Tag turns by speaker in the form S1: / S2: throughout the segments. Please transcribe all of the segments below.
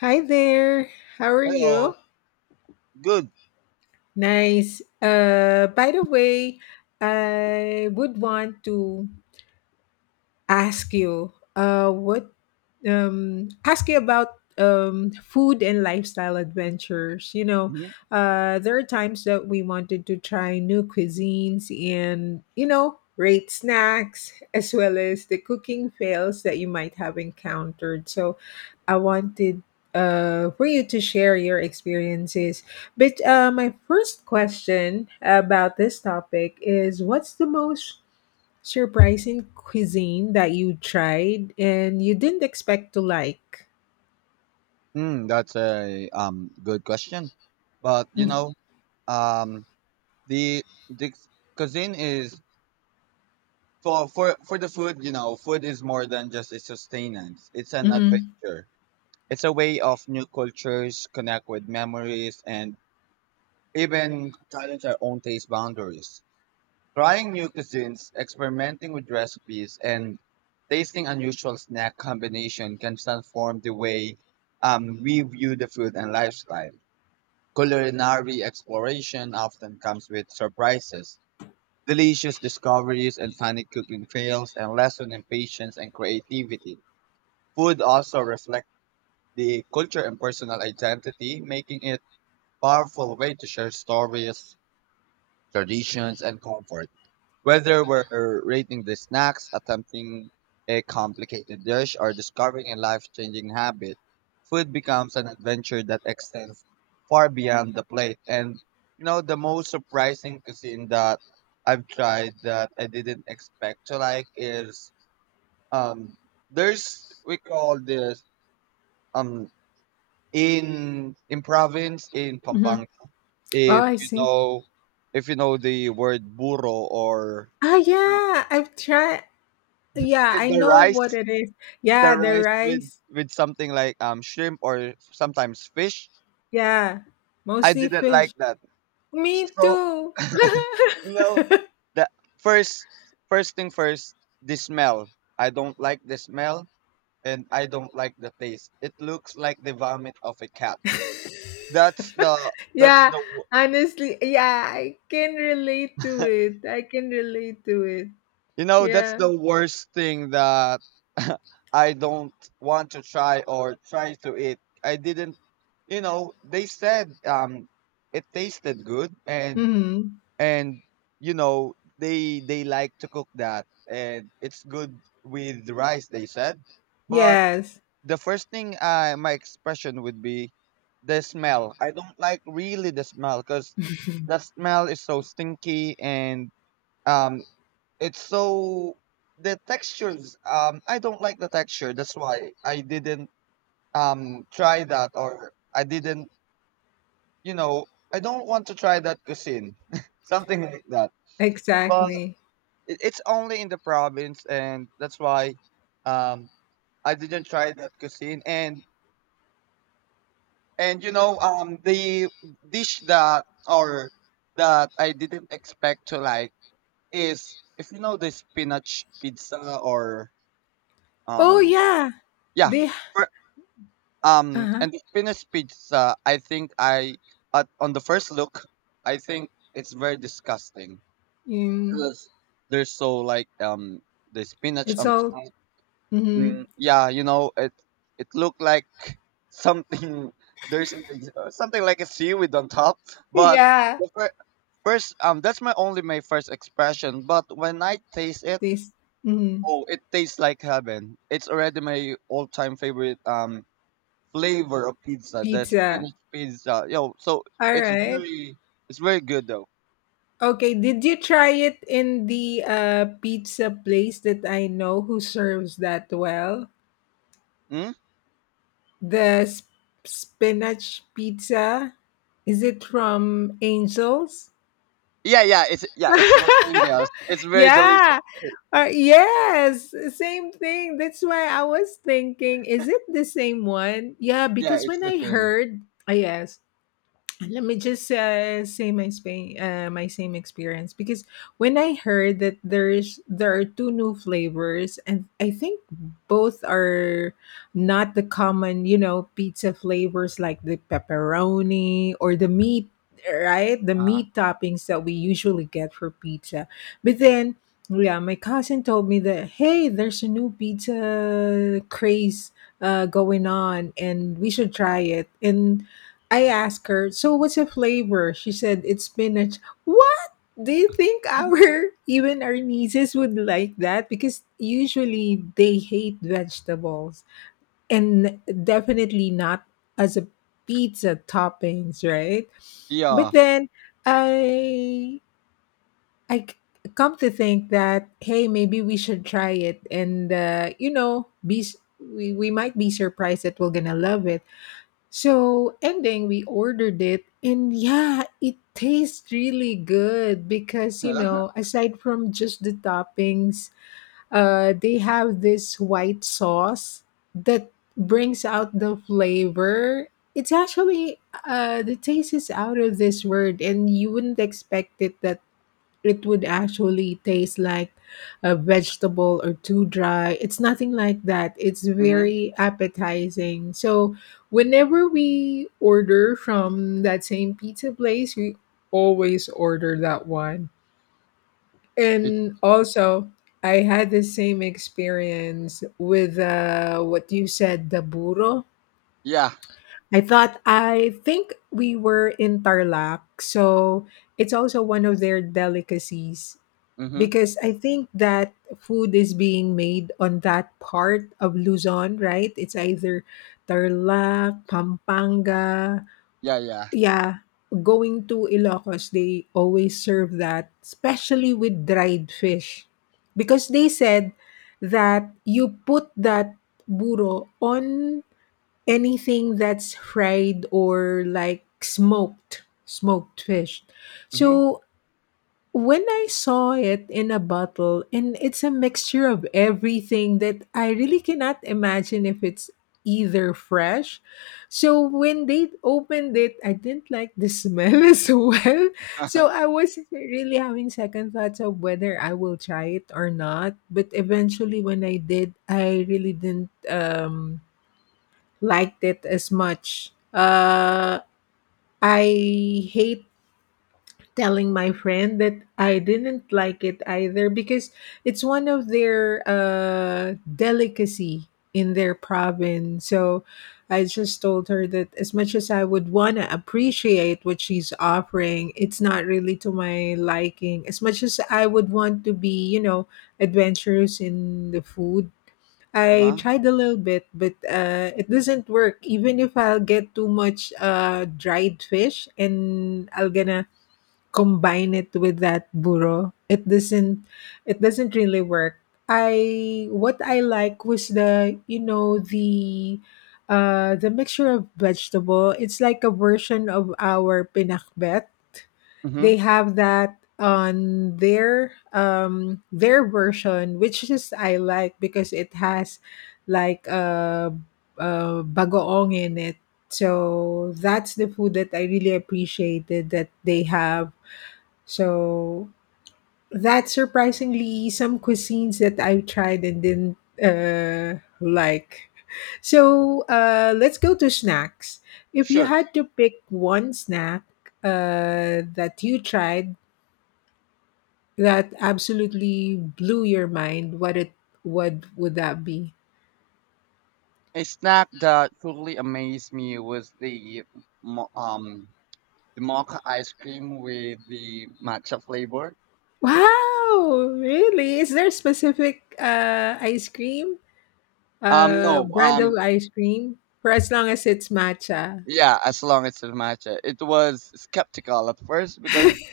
S1: Hi there. How are
S2: Hello.
S1: you?
S2: Good.
S1: Nice. By the way, I would want to ask you uh what ask you about food and lifestyle adventures,
S2: Hmm.
S1: there are times that we wanted to try new cuisines and, rate snacks as well as the cooking fails that you might have encountered. So I wanted for you to share your experiences, but my first question about this topic is, what's the most surprising cuisine that you tried and you didn't expect to like?
S2: Mm, that's a good question, but um the the cuisine is for the food. You know, food is more than just a sustenance. It's an
S1: Mm-hmm.
S2: adventure. It's a way of new cultures connect with memories and even challenge our own taste boundaries. Trying new cuisines, experimenting with recipes, and tasting unusual snack combination can transform the way we view the food and lifestyle. Culinary exploration often comes with surprises, delicious discoveries, and funny cooking fails, and lesson in patience and creativity. Food also reflects the culture and personal identity, making it powerful way to share stories, traditions, and comfort. Whether we're rating the snacks, attempting a complicated dish, or discovering a life changing habit, food becomes an adventure that extends far beyond the plate. And, you know, the most surprising cuisine that I've tried that I didn't expect to like is um, there's, we call this, um, in province in
S1: Mm-hmm.
S2: Pampanga,
S1: Oh,
S2: if
S1: I
S2: you
S1: see.
S2: know if you know the word burro, or
S1: Ah, yeah, I've tried. Yeah,
S2: it-
S1: I
S2: the
S1: know what
S2: rice
S1: it is.
S2: the
S1: Yeah, the
S2: rice with
S1: rice.
S2: something like shrimp or sometimes fish.
S1: Yeah,
S2: I
S1: mostly
S2: didn't
S1: fish.
S2: like that.
S1: Me
S2: So,
S1: too.
S2: you know, the first first thing first, the smell. I don't like the smell, and I don't like the taste. It looks like the vomit of a cat. That's the that's
S1: Yeah,
S2: the wo-
S1: honestly, yeah, I can relate to it. I can relate to it.
S2: you know, that's
S1: Yeah.
S2: the worst thing that I don't want to try or try to eat. I didn't They said it tasted good, and
S1: Hmm.
S2: and you know, they like to cook that, and it's good with rice, they said. But
S1: Yes,
S2: the first thing, I my expression would be the smell. I don't like really the smell, because the smell is so stinky, and um it's so the textures I don't like the texture. That's why I didn't try that, or I didn't, you know I don't want to try that cuisine, something like that. But
S1: exactly.
S2: It's only in the province, and that's why, um, I didn't try that cuisine. And you know, the dish that, or that I didn't expect to like, is if you know the spinach pizza, or
S1: Oh,
S2: um
S1: yeah,
S2: yeah,
S1: they
S2: for,
S1: Uh-huh.
S2: and the spinach pizza, I think I, at, on the first look, I think it's very disgusting
S1: Mm.
S2: because they're so like, the spinach
S1: it's
S2: on
S1: all
S2: top.
S1: mhm.
S2: Mm, yeah, you know, it looked like something, there's something like a seaweed on top. But
S1: Yeah.
S2: the fir- first that's my only, my first expression. But when I taste it,
S1: This mhm,
S2: oh, it tastes like heaven. It's already my all-time favorite flavor of pizza, the
S1: pizza.
S2: spinach pizza. Yo, so
S1: All
S2: it's
S1: right.
S2: really, it's very good though.
S1: Okay, did you try it in the, pizza place that I know who serves that well?
S2: Mm?
S1: The spinach pizza? Is it from Angels?
S2: Yeah, yeah, it's, yeah, it's from India's. It's very delicious.
S1: Yeah. Yes, same thing. That's why I was thinking, is it the same one? Yeah,
S2: Yeah,
S1: because
S2: it's
S1: when
S2: the
S1: I
S2: same.
S1: heard, ah, yes, let me just say my same experience, because when I heard that there are two new flavors, and I think both are not the common, you know, pizza flavors like the pepperoni or the meat, right, the
S2: Uh-huh.
S1: meat toppings that we usually get for pizza. But then, yeah, my cousin told me that, hey, there's a new pizza craze going on and we should try it. And I asked her, so what's the flavor? She said, it's spinach. What? Do you think our, even our nieces would like that? Because usually they hate vegetables, and definitely not as a pizza toppings, right? But
S2: Yeah.
S1: then, I, I c- come to think that, hey, maybe we should try it and, we might be surprised that we're going to love it. So ending, we ordered it, and yeah, it tastes really good because, you know, aside from just the toppings, they have this white sauce that brings out the flavor. It's actually, the taste is out of this word, and you wouldn't expect it that it would actually taste like a vegetable or too dry. It's nothing like that. It's
S2: Hmm.
S1: very appetizing. So whenever we order from that same pizza place, we always order that one.
S2: It.
S1: And also, I had the same experience with, what you said, the burro.
S2: Yeah.
S1: I thought, I think we were in Tarlac. So it's also one of their delicacies,
S2: Mm-hmm.
S1: because I think that food is being made on that part of Luzon, right? It's either Tarlac, Pampanga.
S2: Yeah, yeah.
S1: Yeah, going to Ilocos, they always serve that, especially with dried fish. Because they said that you put that buro on anything that's fried, or like smoked, smoked fish.
S2: Mm-hmm.
S1: So when I saw it in a bottle, and it's a mixture of everything that I really cannot imagine if it's either fresh. So when they opened it, I didn't like the smell as well. So
S2: Uh-huh.
S1: I was really having second thoughts of whether I will try it or not. But eventually, when I did, I really didn't, liked it as much. I hate telling my friend that I didn't like it either, because it's one of their, delicacy in their province. So I just told her that as much as I would want to appreciate what she's offering, it's not really to my liking. As much as I would want to be, you know, adventurous in the food. I
S2: Uh-huh.
S1: tried a little bit, but it doesn't work. Even if I'll get too much, dried fish and I'll gonna combine it with that burro, it doesn't really work. I what i like was, the you know, the mixture of vegetable. It's like a version of our pinakbet.
S2: Mm-hmm.
S1: They have that on their version, which is I like, because it has like a bagoong in it. So that's the food that I really appreciated that they have. So that's surprisingly some cuisines that I have tried and didn't, like. So, let's go to snacks. If you
S2: Sure.
S1: had to pick one snack, that you tried that absolutely blew your mind, what would that be?
S2: A snack that totally amazed me was the mo- um the mocha ice cream with the matcha flavor.
S1: Wow, really? Is there a specific, ice cream? Uh,
S2: No,
S1: brand of ice cream, for as long as it's matcha.
S2: yeah, as long as it's matcha. It was skeptical at first because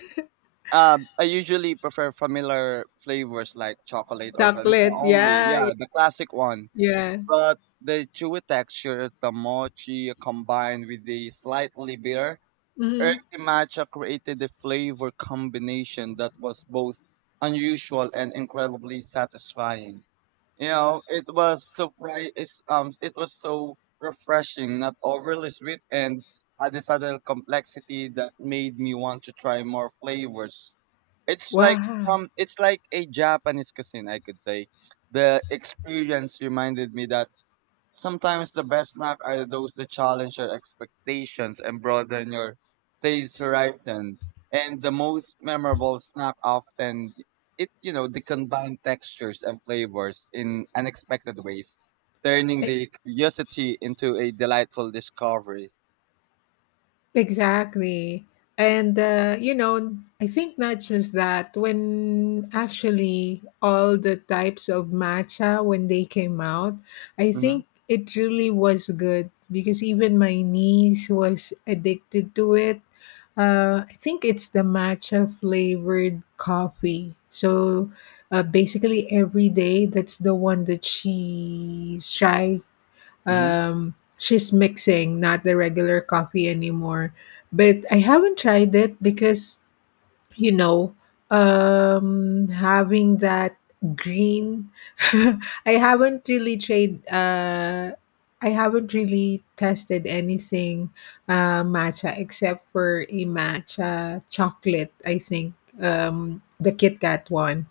S2: I usually prefer familiar flavors like chocolate or vanilla
S1: Chocolate,
S2: only.
S1: yeah.
S2: Yeah, the classic one.
S1: Yeah.
S2: But the chewy texture of the mochi combined with the slightly bitter,
S1: Mhm.
S2: earthy matcha created a flavor combination that was both unusual and incredibly satisfying. You know, it was so, it's, it was so refreshing, not overly sweet, and had this subtle complexity that made me want to try more flavors. It's like
S1: Wow.
S2: from, it's like a Japanese cuisine, I could say. The experience reminded me that sometimes the best snacks are those that challenge your expectations and broaden your taste horizon. And the most memorable snack often, it, you know, they combine textures and flavors in unexpected ways, turning
S1: E
S2: the curiosity into a delightful discovery.
S1: exactly. And, you know, I think not just that, when actually all the types of matcha, when they came out, I
S2: Mhm.
S1: think it really was good because even my niece was addicted to it. I think it's the matcha flavored coffee. So, basically, every day, that's the one that she try.
S2: Mhm.
S1: She's mixing, not the regular coffee anymore. But I haven't tried it because, you know, having that green, I haven't really tried. I haven't really tested anything, matcha, except for a matcha chocolate. I think, the Kit Kat one.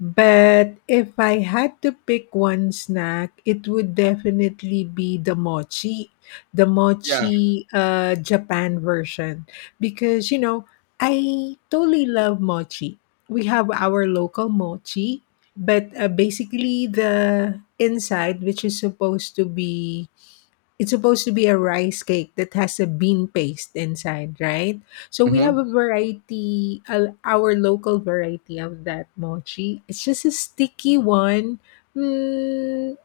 S1: But if I had to pick one snack, it would definitely be the mochi, the
S2: Yeah.
S1: mochi uh, Japan version. Because, you know, I totally love mochi. We have our local mochi, but basically the inside, which is supposed to be it's supposed to be a rice cake that has a bean paste inside, right? So we have
S2: Mhm.
S1: a variety, our local variety of that mochi. It's just a sticky one. Mm,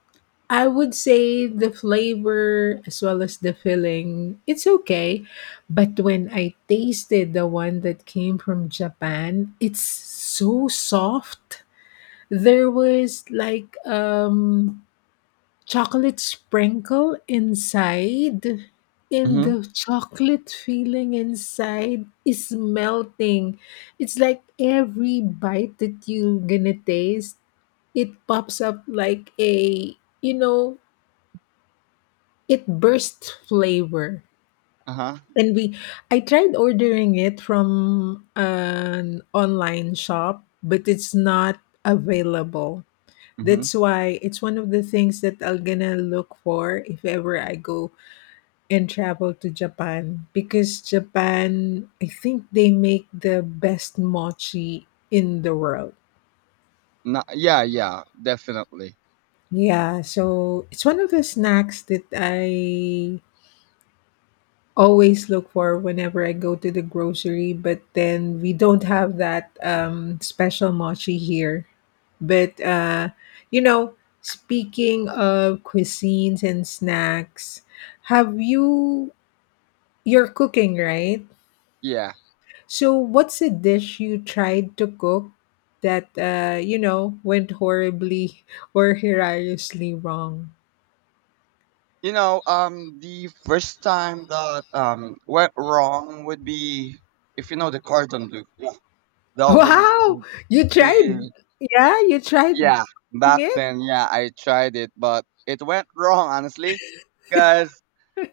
S1: I would say the flavor as well as the filling, it's okay. But when I tasted the one that came from Japan, it's so soft. There was like, chocolate sprinkle inside, and
S2: Mhm.
S1: the chocolate filling inside is melting. It's like every bite that you gonna taste, it pops up like a you know it burst flavor.
S2: Uh huh.
S1: And we i tried ordering it from an online shop, but it's not available.
S2: Mhm.
S1: That's why it's one of the things that I'm gonna look for if ever I go and travel to Japan, because Japan, I think, they make the best mochi in the world.
S2: Yeah. Yeah. Definitely.
S1: Yeah, so it's one of the snacks that I always look for whenever I go to the grocery, but then we don't have that, special mochi here. But, you know, speaking of cuisines and snacks, have you, you're cooking, right?
S2: Yeah.
S1: So, what's a dish you tried to cook that, went horribly or hilariously wrong?
S2: You know, the first time that went wrong would be if you know the cordon bleu. Yeah. That would
S1: Wow,
S2: be
S1: you tried?
S2: the,
S1: Yeah, you tried
S2: yeah.
S1: cooking
S2: Back
S1: it.
S2: then, yeah, I tried it, but it went wrong, honestly, because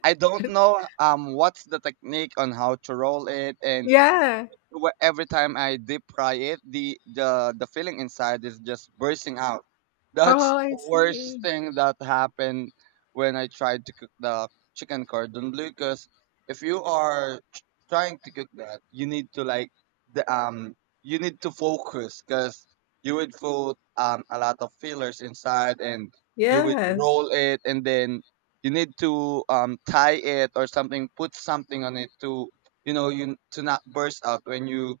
S2: I don't know what's the technique on how to roll it, and
S1: Yeah.
S2: every time I deep fry it, the filling inside is just bursting out. That's
S1: Oh, I
S2: the worst
S1: see.
S2: thing that happened when I tried to cook the chicken cordon bleu. Because if you are trying to cook that, you need to like the you need to focus, because you would put a lot of fillers inside, and you would
S1: Yes.
S2: roll it, and then you need to tie it, or something, put something on it to, you know, you to not burst out when you,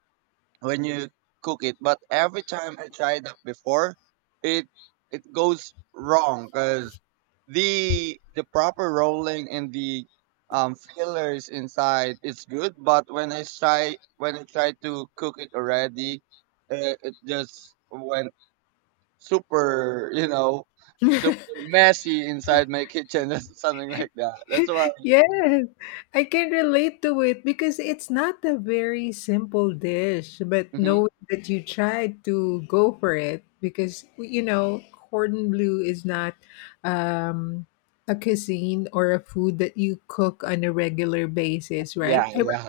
S2: when you cook it. But every time I tried that before, it it goes wrong, because the proper rolling and the fillers inside is good, but when I try, when I try to cook it already, it just went super, you know, super messy inside my kitchen, something like that. That's why.
S1: Yes, I can relate to it, because it's not a very simple dish, but
S2: Mhm.
S1: knowing that you tried to go for it, because you know cordon bleu is not, um, a cuisine or a food that you cook on a regular basis, right?
S2: Yeah,
S1: I,
S2: yeah.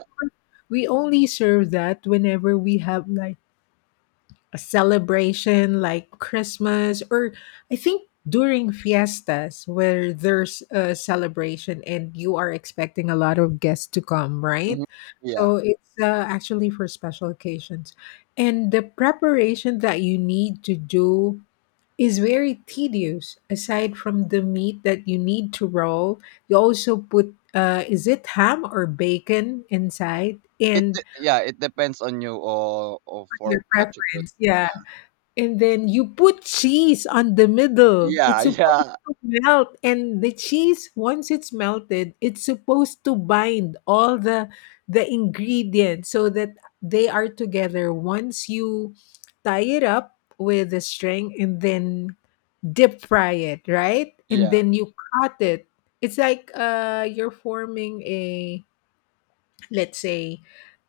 S1: we only serve that whenever we have like a celebration like Christmas, or I think during fiestas where there's a celebration and you are expecting a lot of guests to come, right?
S2: Mhm.
S1: So it's, actually for special occasions. And the preparation that you need to do is very tedious. Aside from the meat that you need to roll, you also put, is it ham or bacon inside,
S2: It
S1: and
S2: yeah, it depends on you, or
S1: your
S2: for what you put.
S1: preference. Yeah.
S2: Yeah.
S1: And then you put cheese on the middle. It's
S2: Yeah,
S1: supposed
S2: yeah,
S1: to melt. And the cheese, once it's melted, it's supposed to bind all the ingredients so that they are together. Once you tie it up with a string and then dip fry it, right? And
S2: yeah.
S1: then you cut it. It's like, uh, you're forming a, let's say,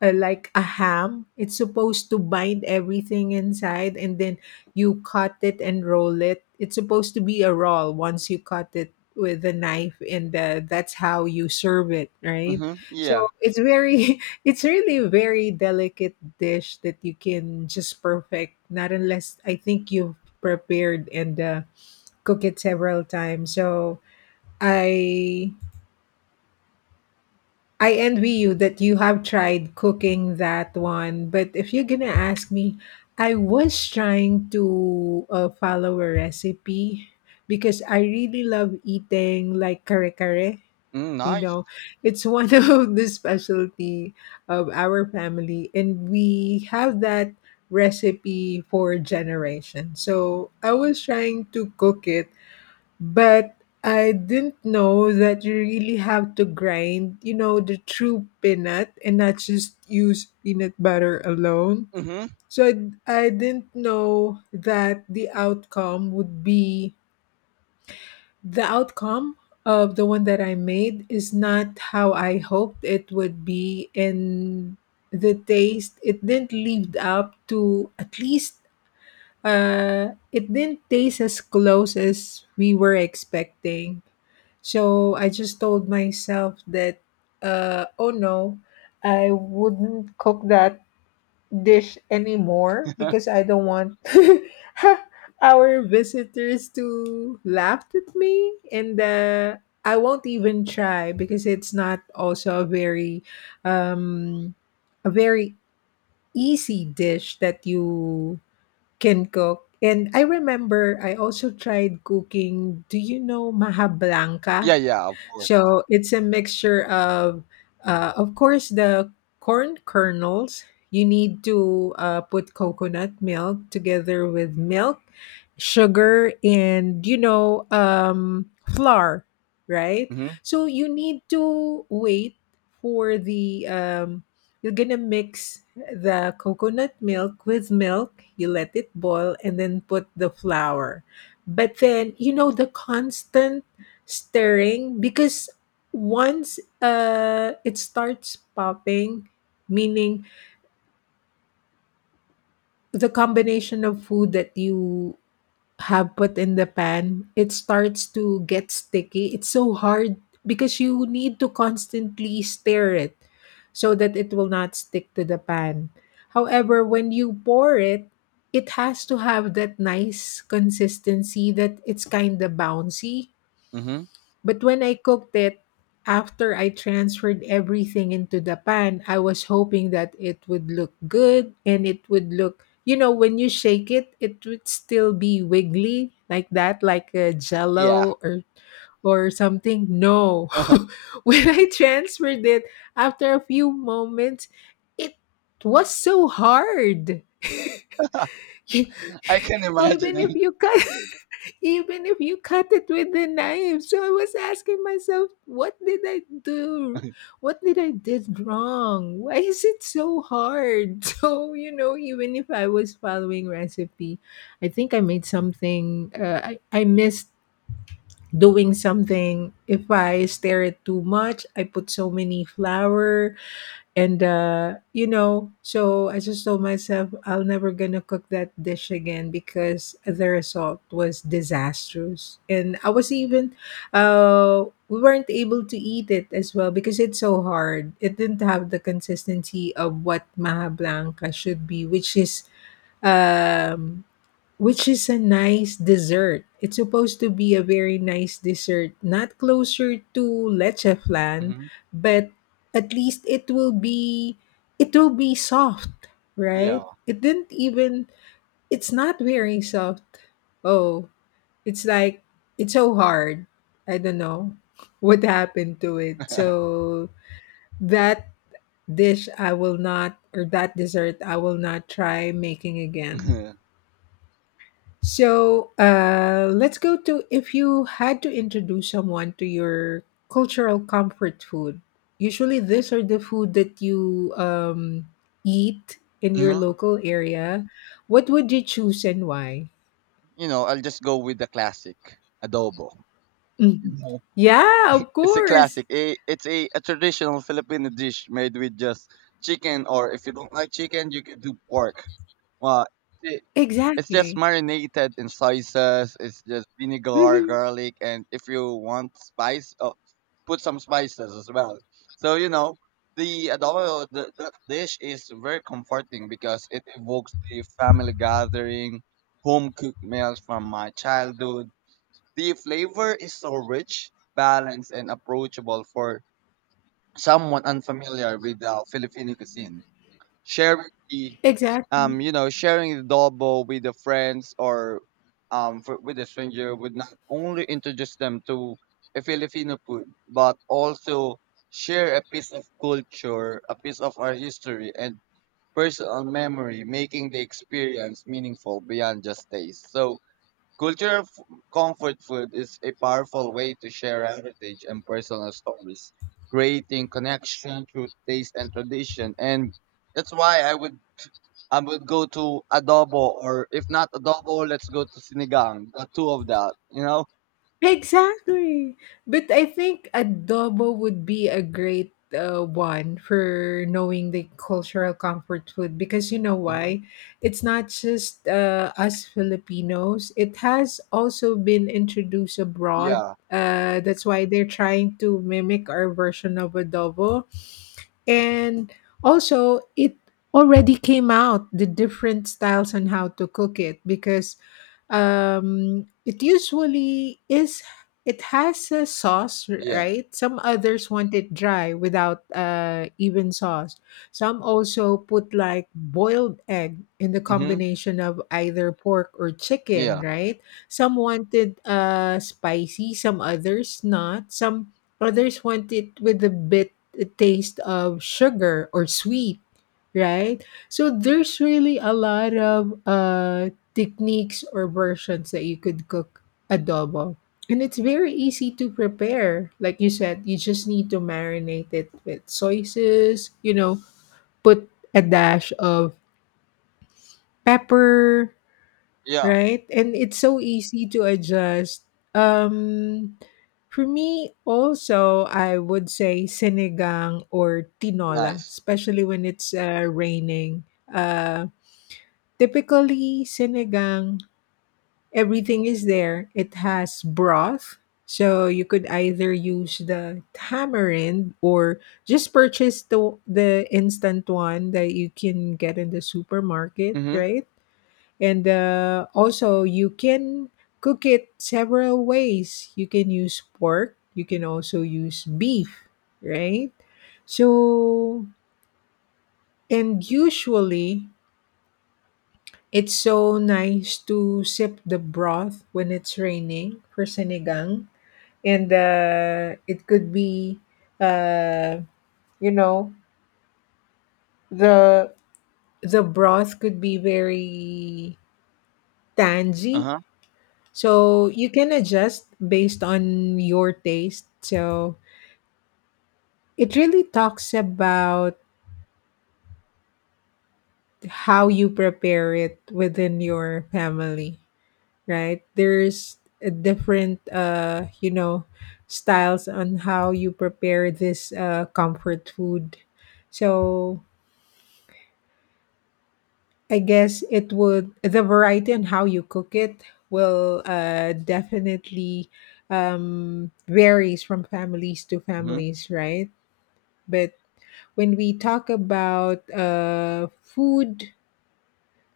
S1: like a ham. It's supposed to bind everything inside, and then you cut it and roll it. It's supposed to be a roll once you cut it with a knife. And, that's how you serve it, right?
S2: Mm-hmm.
S1: So
S2: Yeah.
S1: it's very it's really a very delicate dish that you can just perfect, not unless I think you've prepared and, cook it several times. So i I envy you that you have tried cooking that one. But if you're gonna ask me, I was trying to, follow a recipe because I really love eating like kare kare.
S2: Mm,
S1: You
S2: nice.
S1: know, it's one of the specialty of our family, and we have that recipe for generation. So I was trying to cook it, but I didn't know that you really have to grind, you know, the true peanut and not just use peanut butter alone.
S2: Mm-hmm.
S1: So I didn't know that the outcome of the one that I made is not how I hoped it would be. And the taste, it didn't live up to, at least, it didn't taste as close as we were expecting. So I just told myself that, oh no, I wouldn't cook that dish anymore because I don't want our visitors to laugh at me. And I won't even try because it's not also um, a very easy dish that you can cook. And I remember I also tried cooking, do you know maha blanca?
S2: Yeah, yeah, of course.
S1: So it's a mixture of course, the corn kernels. You need to put coconut milk together with milk, sugar, and flour, right?
S2: Mm-hmm.
S1: So you need to wait for the. You're gonna mix the coconut milk with milk. You let it boil, and then put the flour. But then you know the constant stirring because once, it starts popping, meaning the combination of food that you have put in the pan, it starts to get sticky. It's so hard because you need to constantly stir it so that it will not stick to the pan. However, when you pour it, it has to have that nice consistency that it's kind of bouncy.
S2: Mm-hmm.
S1: But when I cooked it, after I transferred everything into the pan, I was hoping that it would look good and it would look, you know, when you shake it, it would still be wiggly like that, like a
S2: Yeah.
S1: jello or something. No. When I transferred it after a few moments, it was so hard.
S2: I can imagine
S1: Even if
S2: it.
S1: you cut even if you cut it with the knife. So I was asking myself, what did I do, what did I did wrong, why is it so hard? So you know, even if I was following recipe, I think I made something, I missed doing something. If I stir it too much, I put so many flour. And so I just told myself I'll never gonna cook that dish again because the result was disastrous. And I was even, we weren't able to eat it as well because it's so hard. It didn't have the consistency of what Maha Blanca should be, um which is a nice dessert. It's supposed to be a very nice dessert, not closer to leche flan,
S2: Mm-hmm.
S1: but at least it will be, it will be soft,
S2: Yeah.
S1: right? It didn't even, it's not very soft. Oh, it's like, it's so hard. I don't know what happened to it. So that dish I will not, or that dessert I will not try making again.
S2: Hmm.
S1: So let's go to, if you had to introduce someone to your cultural comfort food. Usually, these are the food that you eat in your local area. What would you choose and why?
S2: You know, I'll just go with the classic adobo.
S1: Mhm.
S2: Mm-hmm.
S1: Yeah, of
S2: It's a
S1: course.
S2: classic. It's a traditional Filipino dish made with just chicken, or if you don't like chicken, you can do pork. Well, it, it's just
S1: Exactly.
S2: marinated in sauces. It's just vinegar,
S1: Mhm.
S2: garlic, and if you want spice, oh, put some spices as well. So you know the adobo, the, that dish is very comforting because it evokes the family gathering, home cooked meals from my childhood. The flavor is so rich, balanced, and approachable for someone unfamiliar with Filipino cuisine. Sharing the,
S1: Exactly.
S2: you know, sharing the adobo with the friends, or for, with a stranger, would not only introduce them to a Filipino food, but also share a piece of culture, a piece of our history, and personal memory, making the experience meaningful beyond just taste. So, Cultural f- comfort food is a powerful way to share heritage and personal stories, creating connection through taste and tradition. And that's why I would, I would go to adobo, or if not adobo, let's go to sinigang. The two of that, you know.
S1: Exactly. But I think adobo would be a great one for knowing the cultural comfort food, because you know
S2: Hmm.
S1: why? It's not just us Filipinos, it has also been introduced abroad.
S2: Yeah,
S1: That's why they're trying to mimic our version of adobo, and also it already came out the different styles on how to cook it. Because it usually is, it has a sauce,
S2: yeah.
S1: right? Some others want it dry without even sauce. Some also put like boiled egg in the
S2: Hmm.
S1: combination of either pork or chicken,
S2: Yeah,
S1: right? Some wanted spicy, some others not. Some others want it with a bit, a taste of sugar or sweet, right? So there's really a lot of techniques or versions that you could cook adobo. And it's very easy to prepare. Like you said, you just need to marinate it with soy sauce, you know, put a dash of pepper,
S2: yeah.
S1: right? And it's so easy to adjust. Um, for me, also, I would say sinigang or tinola,
S2: Nice.
S1: especially when it's raining. Uh, Typically, sinigang, everything is there. It has broth. So you could either use the tamarind or just purchase the instant one that you can get in the supermarket,
S2: Hmm.
S1: right? And also you can cook it several ways. You can use pork, you can also use beef, right? So, and usually it's so nice to sip the broth when it's raining for sinigang. And it could be, uh, you know, the the broth could be very
S2: Uh
S1: tangy.
S2: huh.
S1: So you can adjust based on your taste. So it really talks about how you prepare it within your family, right? There's a different, you know, styles on how you prepare this comfort food. So I guess it would, the variety and how you cook it will definitely varies from families to
S2: Hmm.
S1: families, right? But when we talk about food,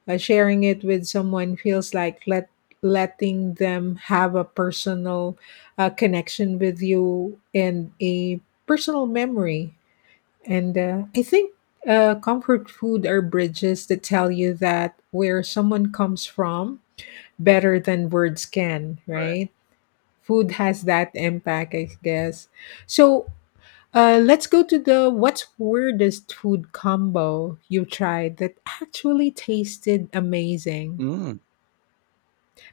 S1: sharing it with someone feels like letting them have a personal connection with you and a personal memory. And I think comfort food are bridges that tell you that where someone comes from better than words can,
S2: Correct.
S1: right? Food has that impact, I guess. So let's go to the, what's weirdest food combo you tried that actually tasted amazing?
S2: Mm.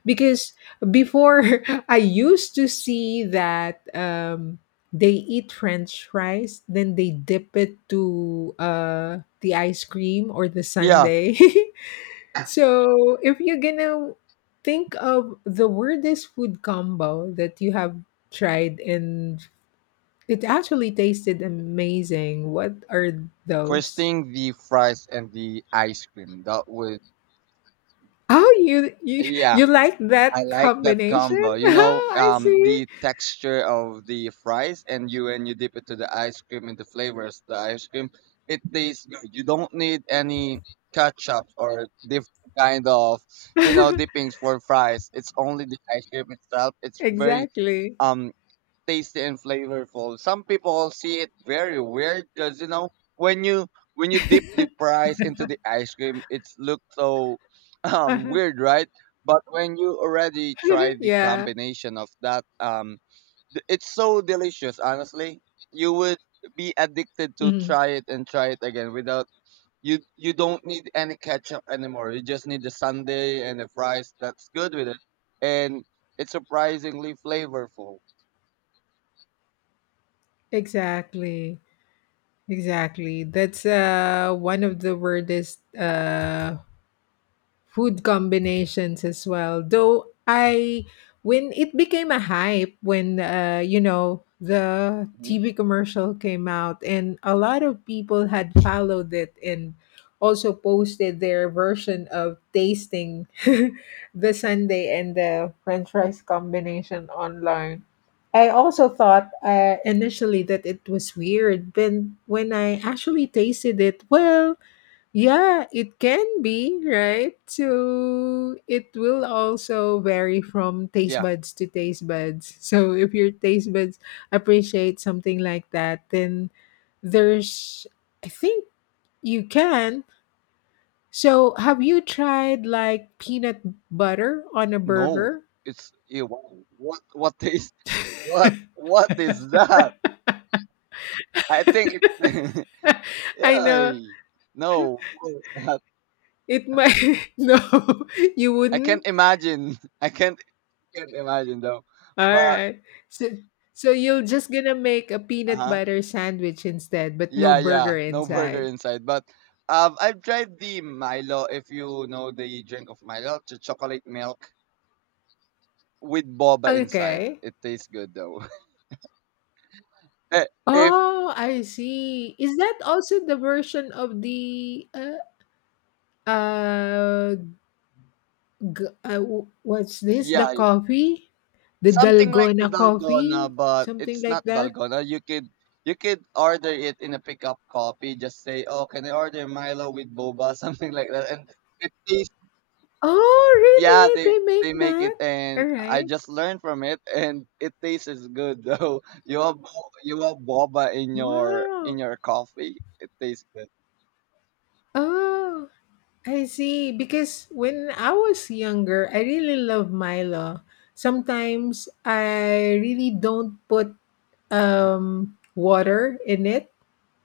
S1: Because before I used to see that they eat French fries, then they dip it to the ice cream or the
S2: Yeah.
S1: sundae. So if you're gonna think of the weirdest food combo that you have tried in, it actually tasted amazing. What are
S2: First
S1: those?
S2: thing, the fries and the ice cream. That would.
S1: Oh, you
S2: Yeah.
S1: you like
S2: I
S1: that
S2: like that
S1: combination?
S2: combo. You know,
S1: Oh, I see.
S2: the texture of the fries, and you, when you dip it to the ice cream and the flavors of the ice cream, it tastes good. You don't need any ketchup or different kind of, you know, dippings for fries. It's only the ice cream itself. It's very
S1: Exactly.
S2: um tasty and flavorful. Some people see it very weird, because you know, when you, when you dip the fries into the ice cream, it's look so weird, right? But when you already try the
S1: Yeah.
S2: combination of that, it's so delicious. Honestly, you would be addicted to
S1: Mhm.
S2: try it and try it again without you. You don't need any ketchup anymore. You just need the sundae and the fries. That's good with it, and it's surprisingly flavorful.
S1: Exactly. Exactly. That's one of the weirdest food combinations as well. Though I, when it became a hype, when you know the
S2: Hmm.
S1: TV commercial came out, and a lot of people had followed it and also posted their version of tasting the sundae and the French fries combination online. I also thought initially that it was weird, but when I actually tasted it, well, yeah, it can be, right? So it will also vary from taste
S2: Yeah.
S1: buds to taste buds. So if your taste buds appreciate something like that, then there's, I think you can. So have you tried like peanut butter on a
S2: No,
S1: burger?
S2: it's ew, wow, what is, what is that? I think it.
S1: I know
S2: Yeah. No, of course not.
S1: it might, no, you
S2: I
S1: wouldn't.
S2: can't imagine. I can't imagine though. But
S1: Alright. So so you're just gonna make a peanut
S2: uh-huh.
S1: butter sandwich instead, but no
S2: Yeah,
S1: burger
S2: yeah. No burger
S1: inside.
S2: inside. But I've tried the Milo, if you know the drink of Milo, the chocolate milk with boba inside.
S1: Okay.
S2: It tastes good though. Eh, if
S1: Oh, I see. Is that also the version of the uh, what's this? The
S2: yeah,
S1: coffee? The
S2: something like the
S1: Dalgona coffee?
S2: dalgona, but
S1: Something
S2: it's
S1: like
S2: not
S1: that?
S2: dalgona. You could, you could order it in a pickup copy. Just say, oh, can I order Milo with boba, something like that, and it tastes,
S1: Oh,
S2: yeah, they
S1: really? They make
S2: they make
S1: that?
S2: it,
S1: All
S2: and I
S1: right.
S2: just learned from it, and it tastes good though. You have you have boba in your, in
S1: Wow.
S2: your coffee. It tastes good.
S1: Oh. I see. Because when I was younger, I really love Milo. Sometimes I really don't put
S2: Mhm.
S1: water in it.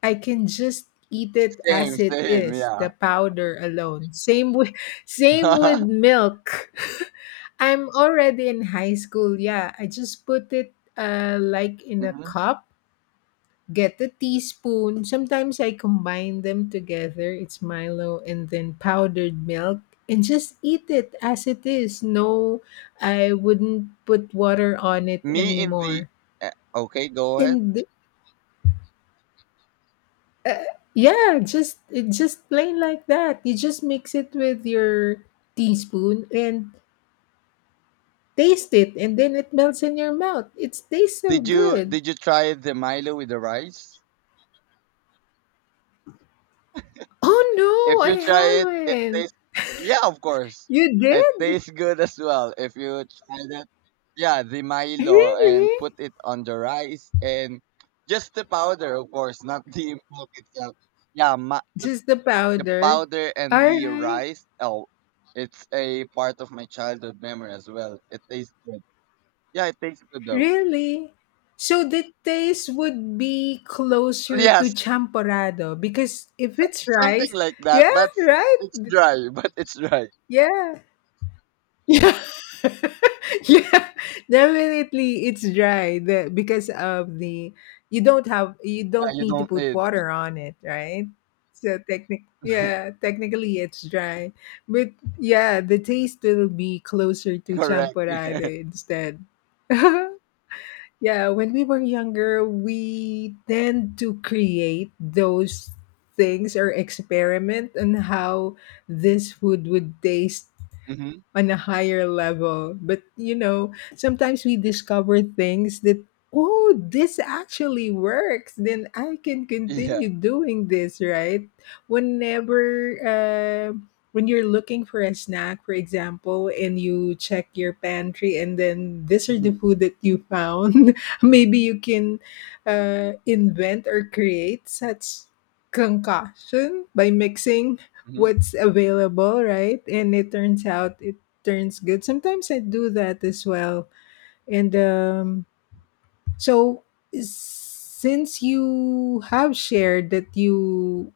S1: I can just eat it
S2: Same,
S1: as it
S2: same,
S1: is,
S2: yeah.
S1: the powder alone. Same with same with milk. I'm already in high school. Yeah, I just put it like in a
S2: Mhm.
S1: cup. Get a teaspoon. Sometimes I combine them together. It's Milo and then powdered milk and just eat it as it is. No, I wouldn't put water on it
S2: Me in the,
S1: anymore.
S2: eh, okay, go ahead.
S1: And yeah, just it just plain like that. You just mix it with your teaspoon and taste it and then it melts in your mouth. It tastes so
S2: Did you,
S1: good.
S2: did you try the Milo with the rice?
S1: Oh
S2: If
S1: no, I
S2: you try it, it
S1: haven't.
S2: tastes, yeah, of course.
S1: You
S2: It
S1: did?
S2: tastes good as well. If you try that, yeah, the Milo,
S1: Really?
S2: and put it on the rice, and just the powder, of course, not the milk itself. Yeah, the
S1: Just the
S2: the
S1: powder.
S2: powder and
S1: All
S2: the
S1: right.
S2: rice. Oh, it's a part of my childhood memory as well. It tastes good. Yeah, it tastes good though.
S1: Really? So the taste would be closer to
S2: Yes,
S1: champorado, because if it's
S2: something
S1: rice,
S2: like that,
S1: yeah,
S2: but it's
S1: right?
S2: dry. But it's dry.
S1: Yeah. Yeah. Yeah. Definitely it's dry, the, because of the, you don't have, you
S2: Yeah,
S1: don't
S2: you
S1: need to
S2: don't
S1: put
S2: need.
S1: water on it, right? So technic, yeah, technically it's dry. But yeah, the taste will be closer to
S2: Correct.
S1: champorado instead. Yeah, when we were younger we tend to create those things or experiment on how this food would taste
S2: Mhm.
S1: on a higher level. But you know, sometimes we discover things that, oh, this actually works. Then I can
S2: Yeah.
S1: continue doing this, right? Whenever when you're looking for a snack, for example, and you check your pantry, and then these are the
S2: Mm-hmm.
S1: food that you found. Maybe you can invent or create such concoction by mixing
S2: Mm-hmm.
S1: what's available, right? And it turns out it turns good. Sometimes I do that as well. And so, since you have shared that you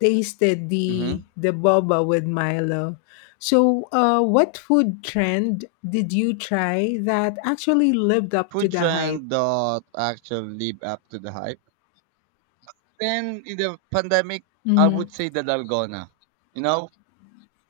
S1: tasted the
S2: Mm-hmm.
S1: the boba with Milo, so what food trend did you try that actually lived up to
S2: Food
S1: the hype?
S2: trend that actually live up to the hype. Then in the pandemic, I
S1: Mhm.
S2: would say the dalgona. You know,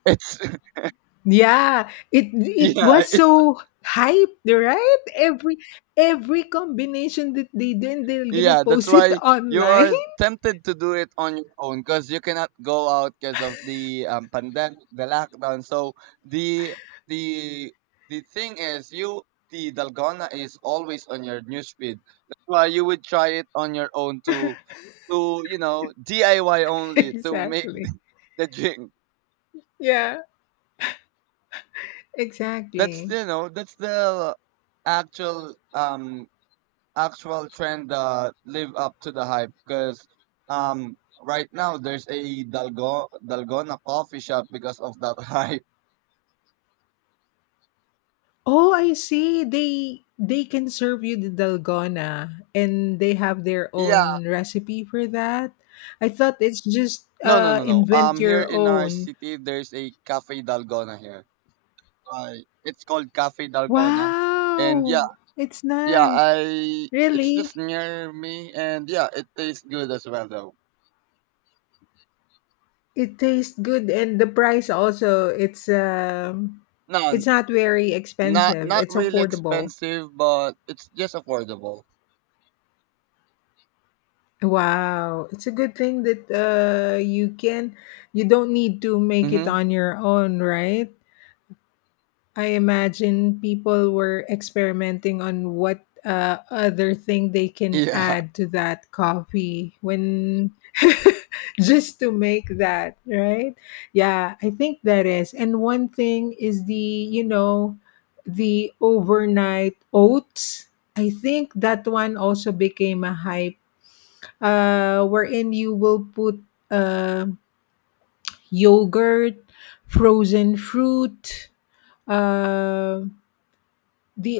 S2: it's,
S1: Yeah, it
S2: yeah,
S1: was
S2: it's.
S1: so hyped, right? Every combination that they do, and they're gonna
S2: Yeah, that's
S1: post it
S2: why you
S1: online.
S2: are tempted to do it on your own, because you cannot go out because of the pandemic, the lockdown. So the the the thing is, you, the dalgona is always on your newsfeed. That's why you would try it on your own, to, you know, DIY only, to make
S1: Exactly.
S2: the drink.
S1: Yeah.
S2: That's,
S1: Exactly.
S2: you know, that's the actual actual trend that live up to the hype, because right now there's a Dalgona coffee shop because of that hype.
S1: Oh, I see. They can serve you the dalgona and they have their
S2: Yeah.
S1: own recipe for that. I thought it's just
S2: No, no, no, no. Um,
S1: invent
S2: here
S1: your
S2: in our
S1: own.
S2: city there's a Cafe Dalgona here. Uh, it's called Cafe Dalgona. And yeah,
S1: Wow. It's
S2: yeah,
S1: nice.
S2: I, it's
S1: Really?
S2: just near me, and yeah, it tastes good as well though.
S1: It tastes good and the price also
S2: No,
S1: it's not very
S2: not,
S1: expensive.
S2: not
S1: It's
S2: really
S1: affordable.
S2: expensive, but it's just affordable.
S1: Wow. It's a good thing that you can, you don't need to make it
S2: Mhm.
S1: on your own, right? I imagine people were experimenting on what other thing they can
S2: Yeah.
S1: add to that coffee when just to make that, right? Yeah, I think that is. And one thing is the, you know, the overnight oats. I think that one also became a hype wherein you will put uh, yogurt, frozen fruit, um the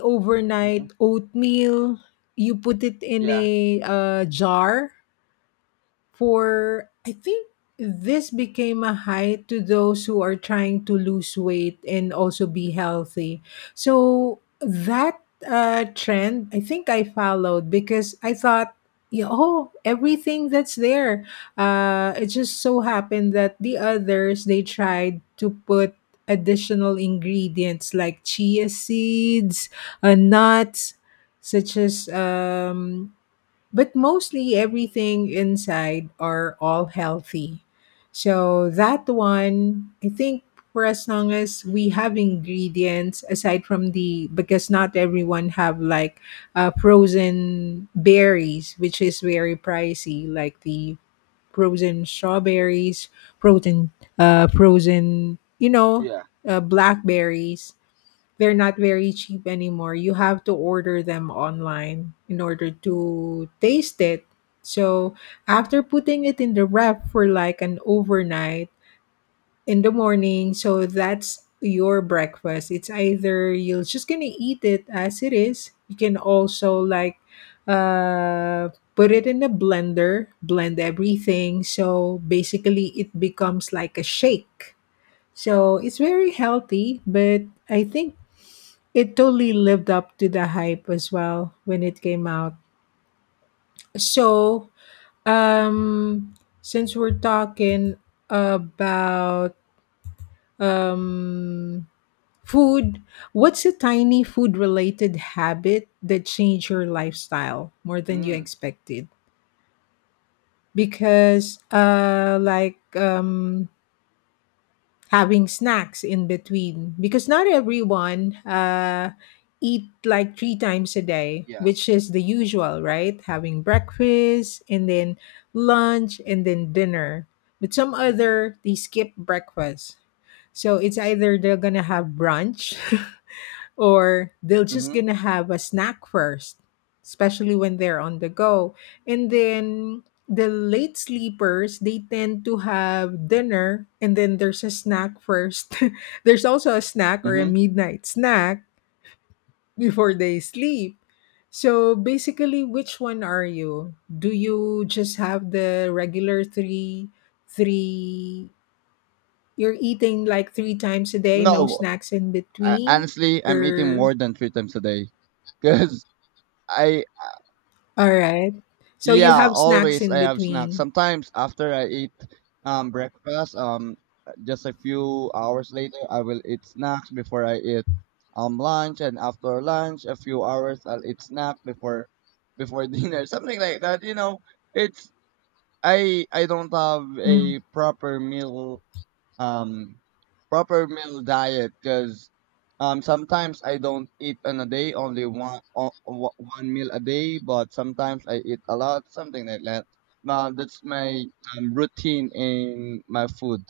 S2: Mhm.
S1: overnight oatmeal you put it in
S2: Yeah.
S1: a jar for I think this became a high to those who are trying to lose weight and also be healthy. So that trend, I think I followed because I thought, yeah, oh, everything that's there. It just so happened that the others they tried to put additional ingredients like chia seeds, nuts, such as but mostly everything inside are all healthy. So that one, I think for as long as we have ingredients aside from the because not everyone have like frozen berries, which is very pricey, like the frozen strawberries, frozen frozen
S2: Yeah.
S1: blackberries, they're not very cheap anymore. You have to order them online in order to taste it. So after putting it in the wrap for like an overnight in the morning, so that's your breakfast. It's either you're just gonna eat it as it is. You can also like uh put it in a blender, blend everything. So basically it becomes like a shake. So it's very healthy, but I think it totally lived up to the hype as well when it came out. So, um, since we're talking about um, food, what's a tiny food related habit that changed your lifestyle more than you
S2: Mm.
S1: expected? Because, like, having snacks in between, because not everyone eat like three times a day,
S2: Yeah.
S1: which is the usual, right? Having breakfast and then lunch and then dinner, but some other they skip breakfast, so it's either they're gonna have brunch or they'll just
S2: Mhm.
S1: gonna have a snack first, especially when they're on the go. And then the late sleepers, they tend to have dinner and then there's a snack first. There's also a snack or a
S2: Mhm.
S1: midnight snack before they sleep. So basically, which one are you? Do you just have the regular three, you're eating like three times a day, no
S2: No,
S1: snacks in
S2: I,
S1: between?
S2: honestly, I'm eating
S1: Or
S2: more than 3 times a day. Cause I,
S1: alright. So you
S2: yeah,
S1: have snacks
S2: always
S1: in
S2: I have snacks.
S1: between.
S2: Sometimes after I eat breakfast, just a few hours later, I will eat snacks before I eat lunch, and after lunch, a few hours, I'll eat snack before, before dinner, something like that. You know, it's, I don't have
S1: Mm.
S2: a proper meal, um proper meal diet, because sometimes I don't eat on a day, only 1 meal a day, but sometimes I eat a lot, something like that. Now that's my routine in my food.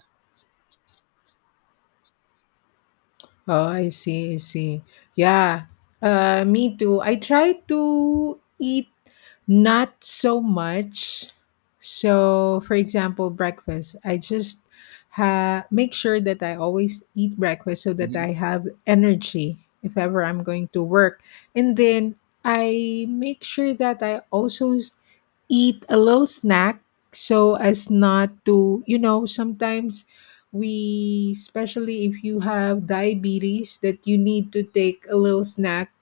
S1: Oh, I see, I see. Yeah. Me too. I try to eat not so much. So, for example, breakfast. I just make sure that I always eat breakfast so that I
S2: Hmm.
S1: have energy if ever I'm going to work. And then I make sure that I also eat a little snack so as not to, you know, sometimes we, especially if you have diabetes, that you need to take a little snack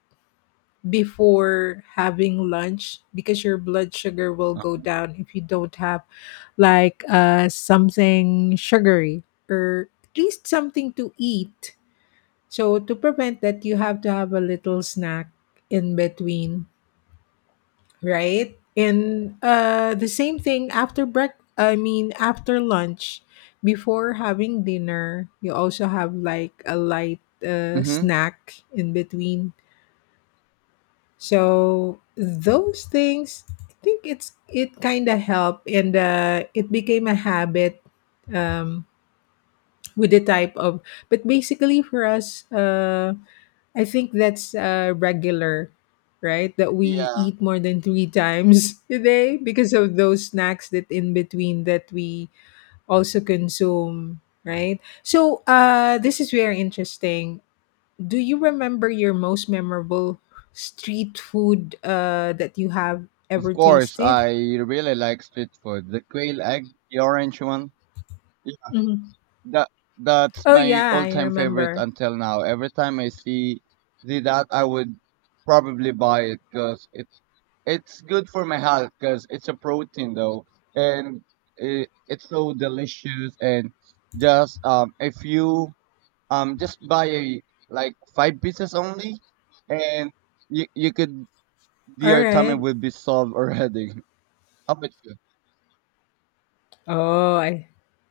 S1: before having lunch, because your blood sugar will go down if you don't have like something sugary or at least something to eat, so to prevent that you have to have a little snack in between, right? And the same thing after break. I mean, after lunch, before having dinner, you also have like a light
S2: Mm-hmm.
S1: snack in between. So those things, I think it's it kind of help, and it became a habit um, with the type of. But basically, for us. I think that's regular, right? That we
S2: Yeah,
S1: eat more than three times a day because of those snacks that in between that we also consume, right? So this is very interesting. Do you remember your most memorable street food that you have
S2: of
S1: ever
S2: course.
S1: tasted?
S2: I really like street food. The quail egg, the orange one. Yeah,
S1: Mhm.
S2: that, that's
S1: Oh
S2: my
S1: yeah, I
S2: all-time favorite
S1: remember.
S2: until now. Every time I see, see that, I would probably buy it, because it, it's good for my health, because it's a protein though, and it's so delicious. And just if you just buy a, like 5 pieces only, and you could,
S1: All
S2: your tummy
S1: right.
S2: will be solved already. How about you?
S1: Oh,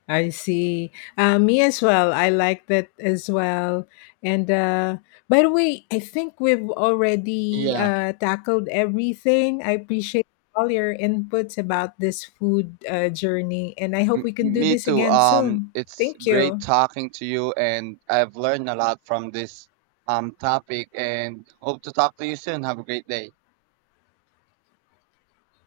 S1: I see. Me as well. I like that as well. And by the way, I think we've already
S2: Yeah,
S1: tackled everything. I appreciate all your inputs about this food journey, and I hope we can do
S2: me
S1: this
S2: too.
S1: again soon.
S2: It's
S1: Thank
S2: great
S1: you.
S2: talking to you, and I've learned a lot from this topic. And hope to talk to you soon. Have a great day.